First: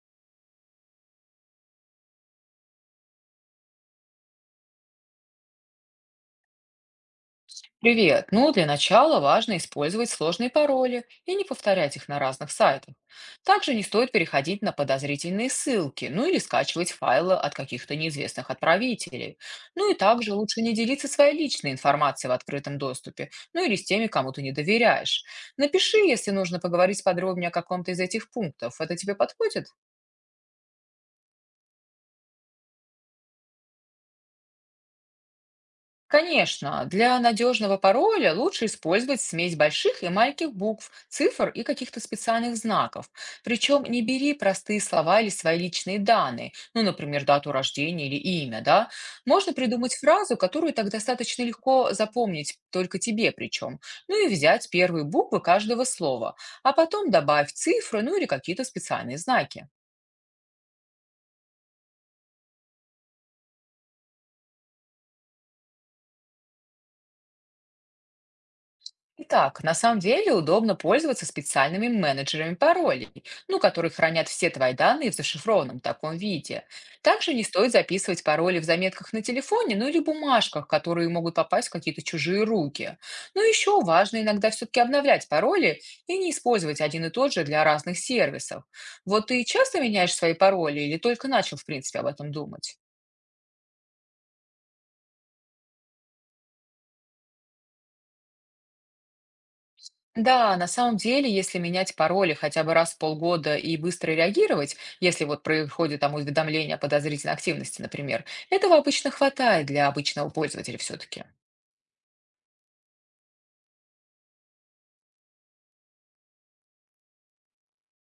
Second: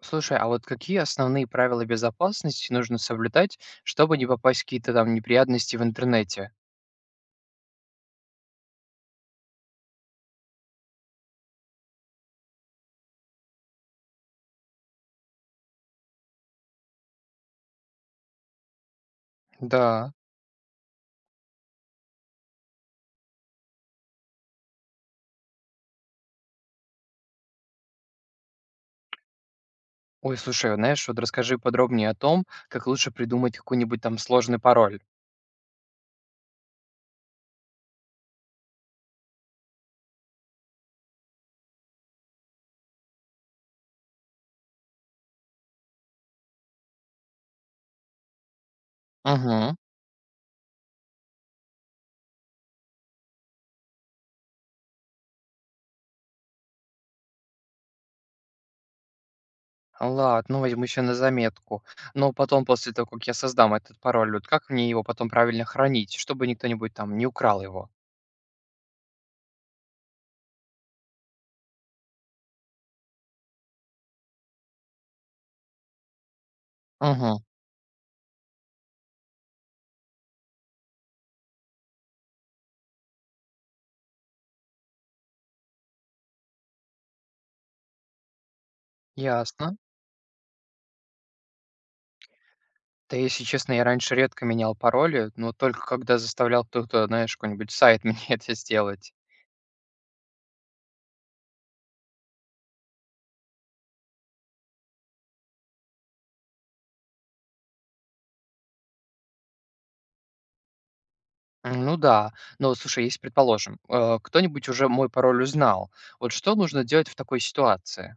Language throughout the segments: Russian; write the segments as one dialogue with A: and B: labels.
A: Слушай, а вот какие основные правила безопасности нужно соблюдать, чтобы не попасть в какие-то там неприятности в интернете?
B: Привет! Ну, для начала важно использовать сложные пароли и не повторять их на разных сайтах. Также не стоит переходить на подозрительные ссылки, ну или скачивать файлы от каких-то неизвестных отправителей. Ну и
A: Да.
B: также лучше не делиться своей личной информацией в открытом доступе, ну или с теми, кому ты не доверяешь. Напиши, если нужно поговорить подробнее о каком-то из этих пунктов. Это тебе подходит?
A: Ой, слушай, знаешь, вот расскажи подробнее о том, как лучше придумать какой-нибудь там сложный пароль.
B: Конечно, для надежного пароля лучше использовать смесь больших и маленьких букв, цифр и каких-то специальных знаков. Причем не бери простые слова или свои личные данные, ну, например, дату рождения или имя, да. Можно
A: Угу.
B: придумать фразу, которую так достаточно легко запомнить, только тебе причем. Ну и взять первые буквы каждого слова, а потом добавь цифры, ну или какие-то специальные знаки.
A: Ладно, ну возьму еще на заметку. Но потом, после того, как я создам этот пароль, вот как мне его потом правильно хранить, чтобы никто-нибудь там не украл его?
B: Итак, на самом деле удобно пользоваться специальными менеджерами паролей, ну, которые хранят все твои данные в зашифрованном таком виде. Также
A: Угу.
B: не стоит записывать пароли в заметках на телефоне, ну или бумажках, которые могут попасть в какие-то чужие руки. Но еще важно иногда все-таки обновлять пароли и не использовать один и тот же для разных сервисов. Вот ты
A: Ясно.
B: часто меняешь свои пароли или только начал, в принципе, об этом думать?
A: Да, если честно, я раньше редко менял пароли, но только когда заставлял кто-то, знаешь, какой-нибудь сайт мне это сделать.
B: Да, на самом деле, если менять пароли хотя бы раз в полгода и быстро реагировать, если вот происходит там уведомление о подозрительной активности, например, этого обычно хватает для обычного пользователя все-таки.
A: М, ну да. Но вот слушай, если, предположим, кто-нибудь уже мой пароль узнал, вот что нужно делать в такой ситуации?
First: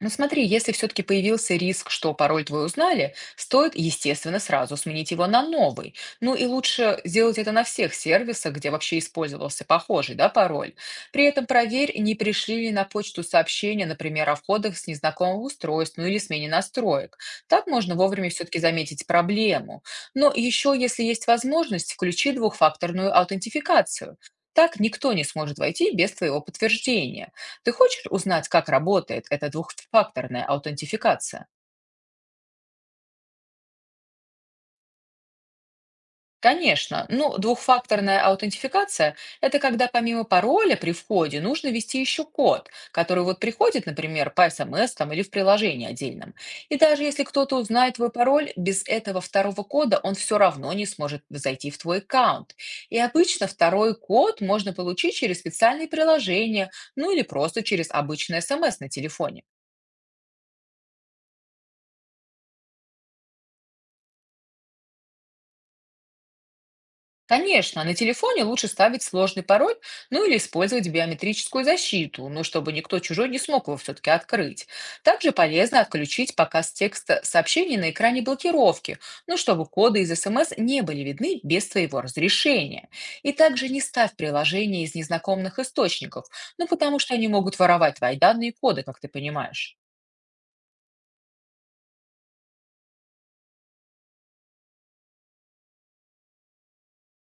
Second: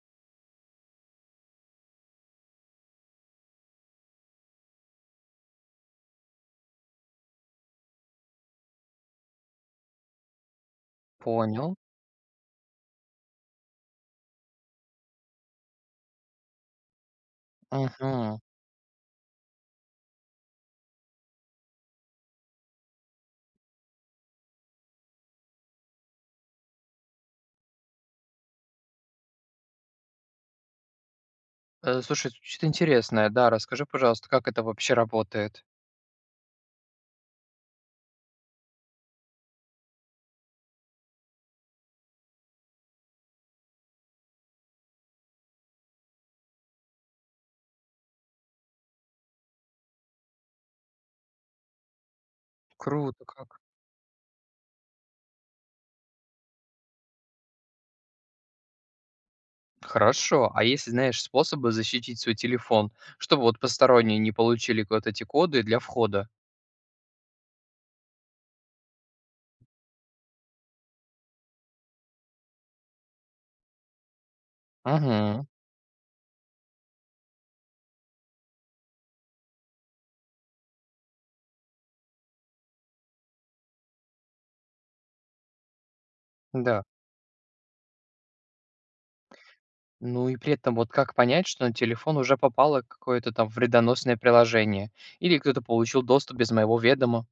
B: Ну смотри, если все-таки появился риск, что пароль твой узнали, стоит, естественно, сразу сменить его на новый. Ну и лучше сделать это на всех сервисах, где вообще использовался похожий, да, пароль. При этом
A: Понял.
B: проверь, не пришли ли на почту сообщения, например, о входах с незнакомого устройства, ну, или смене настроек. Так можно вовремя
A: Мгм.
B: все-таки заметить проблему. Но еще, если есть возможность, включи двухфакторную аутентификацию. Так никто не сможет войти без твоего подтверждения. Ты хочешь узнать, как работает эта двухфакторная аутентификация?
A: Э, слушай, звучит интересно. Да, расскажи, пожалуйста, как это вообще работает?
B: Конечно. Ну, двухфакторная аутентификация — это когда помимо пароля при входе нужно ввести еще код, который вот приходит, например, по СМС там, или в приложении отдельном. И даже если кто-то узнает твой пароль, без этого второго кода он все равно не сможет зайти в твой аккаунт. И
A: Круто
B: обычно
A: как.
B: второй код можно получить через специальные приложения, ну или просто через обычный СМС на телефоне.
A: Хорошо. А если знаешь способы защитить свой телефон, чтобы вот посторонние не получили вот эти коды для входа?
B: Конечно, на телефоне лучше ставить сложный пароль, ну или использовать биометрическую защиту, ну чтобы никто чужой не смог его все-таки открыть. Также
A: Мгм.
B: полезно отключить показ текста сообщений на экране блокировки, ну чтобы коды из СМС не были видны без твоего разрешения. И также не ставь приложения из незнакомых источников, ну
A: Да.
B: потому что они могут воровать твои данные и коды, как ты понимаешь.
A: Ну и при этом вот как понять, что на телефон уже попало какое-то там вредоносное приложение или кто-то получил доступ без моего ведома?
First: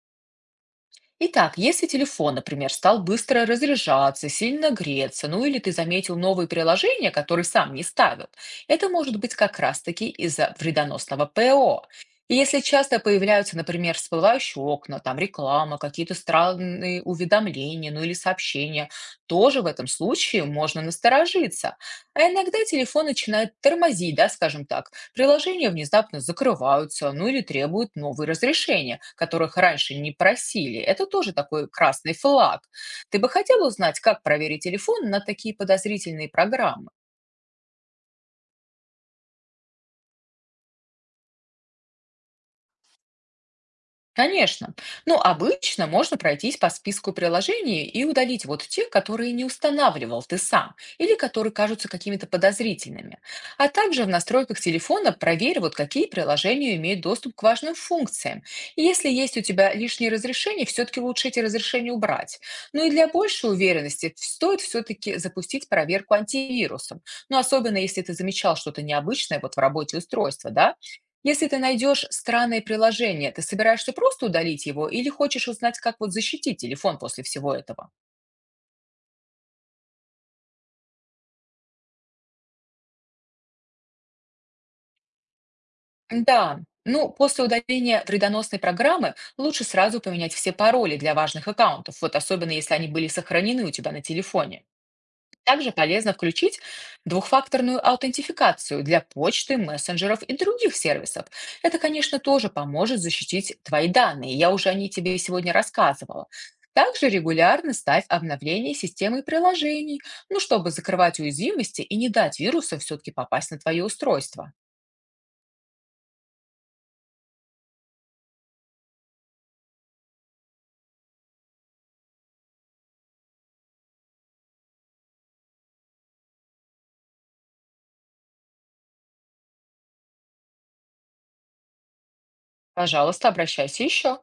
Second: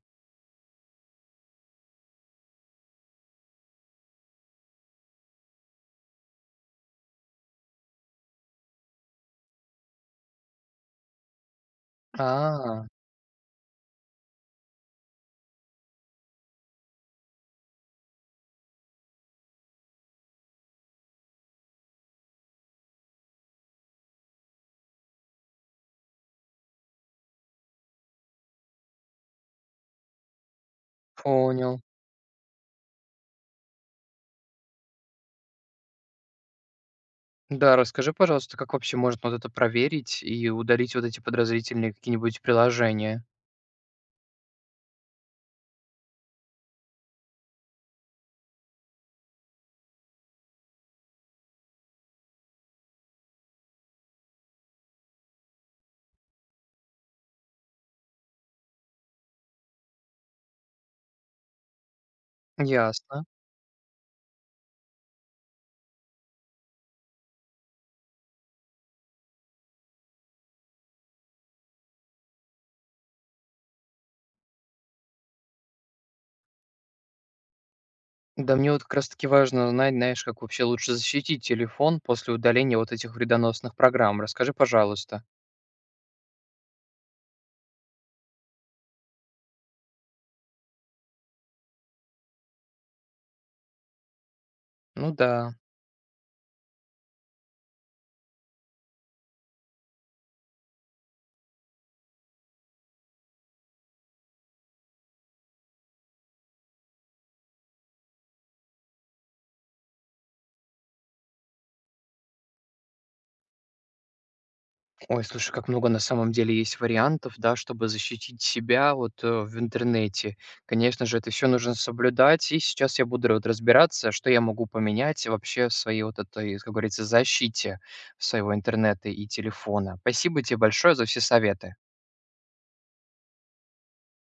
B: Итак, если телефон, например, стал быстро разряжаться, сильно греться, ну или ты заметил новые приложения, которые сам не ставил, это может быть как раз-таки из-за вредоносного ПО. И если
A: А.
B: часто появляются, например, всплывающие окна, там реклама, какие-то странные уведомления, ну или сообщения, тоже в этом случае можно насторожиться. А иногда телефон начинает тормозить, да, скажем так, приложения внезапно закрываются, ну или требуют новые разрешения, которых раньше не просили. Это тоже такой
A: Понял.
B: красный флаг. Ты бы хотел узнать, как проверить телефон на такие подозрительные программы?
A: Да, расскажи, пожалуйста, как вообще можно вот это проверить и удалить вот эти подозрительные какие-нибудь приложения?
B: Конечно. Ну, обычно можно пройтись по списку приложений и удалить вот те, которые не устанавливал ты сам или которые кажутся какими-то подозрительными. А также в настройках телефона проверь, вот какие приложения имеют доступ к важным функциям. И если есть у тебя лишние разрешения, все-таки лучше эти разрешения убрать. Ну и для
A: Ясно.
B: большей уверенности стоит все-таки запустить проверку антивирусом. Ну, особенно если ты замечал что-то необычное вот в работе устройства, да? Если ты найдешь странное приложение, ты собираешься просто удалить его или хочешь узнать, как вот защитить телефон после всего этого?
A: Да, мне вот как раз-таки важно знать, знаешь, как вообще лучше защитить телефон после удаления вот этих вредоносных программ. Расскажи, пожалуйста.
B: Да, ну, после удаления вредоносной программы лучше сразу поменять все пароли для важных аккаунтов, вот особенно если они были сохранены у тебя на телефоне.
A: Ну да.
B: Также полезно включить двухфакторную аутентификацию для почты, мессенджеров и других сервисов. Это, конечно, тоже поможет защитить твои данные. Я уже о ней тебе сегодня рассказывала. Также регулярно ставь обновления системы и приложений, ну, чтобы закрывать уязвимости и не дать вирусам все-таки попасть на твое устройство.
A: Ой, слушай, как много на самом деле есть вариантов, да, чтобы защитить себя вот в интернете. Конечно же, это все нужно соблюдать, и сейчас я буду вот разбираться, что я могу поменять вообще в своей вот этой, как говорится, защите своего интернета и телефона. Спасибо тебе большое за все советы.
B: Пожалуйста, обращайся еще.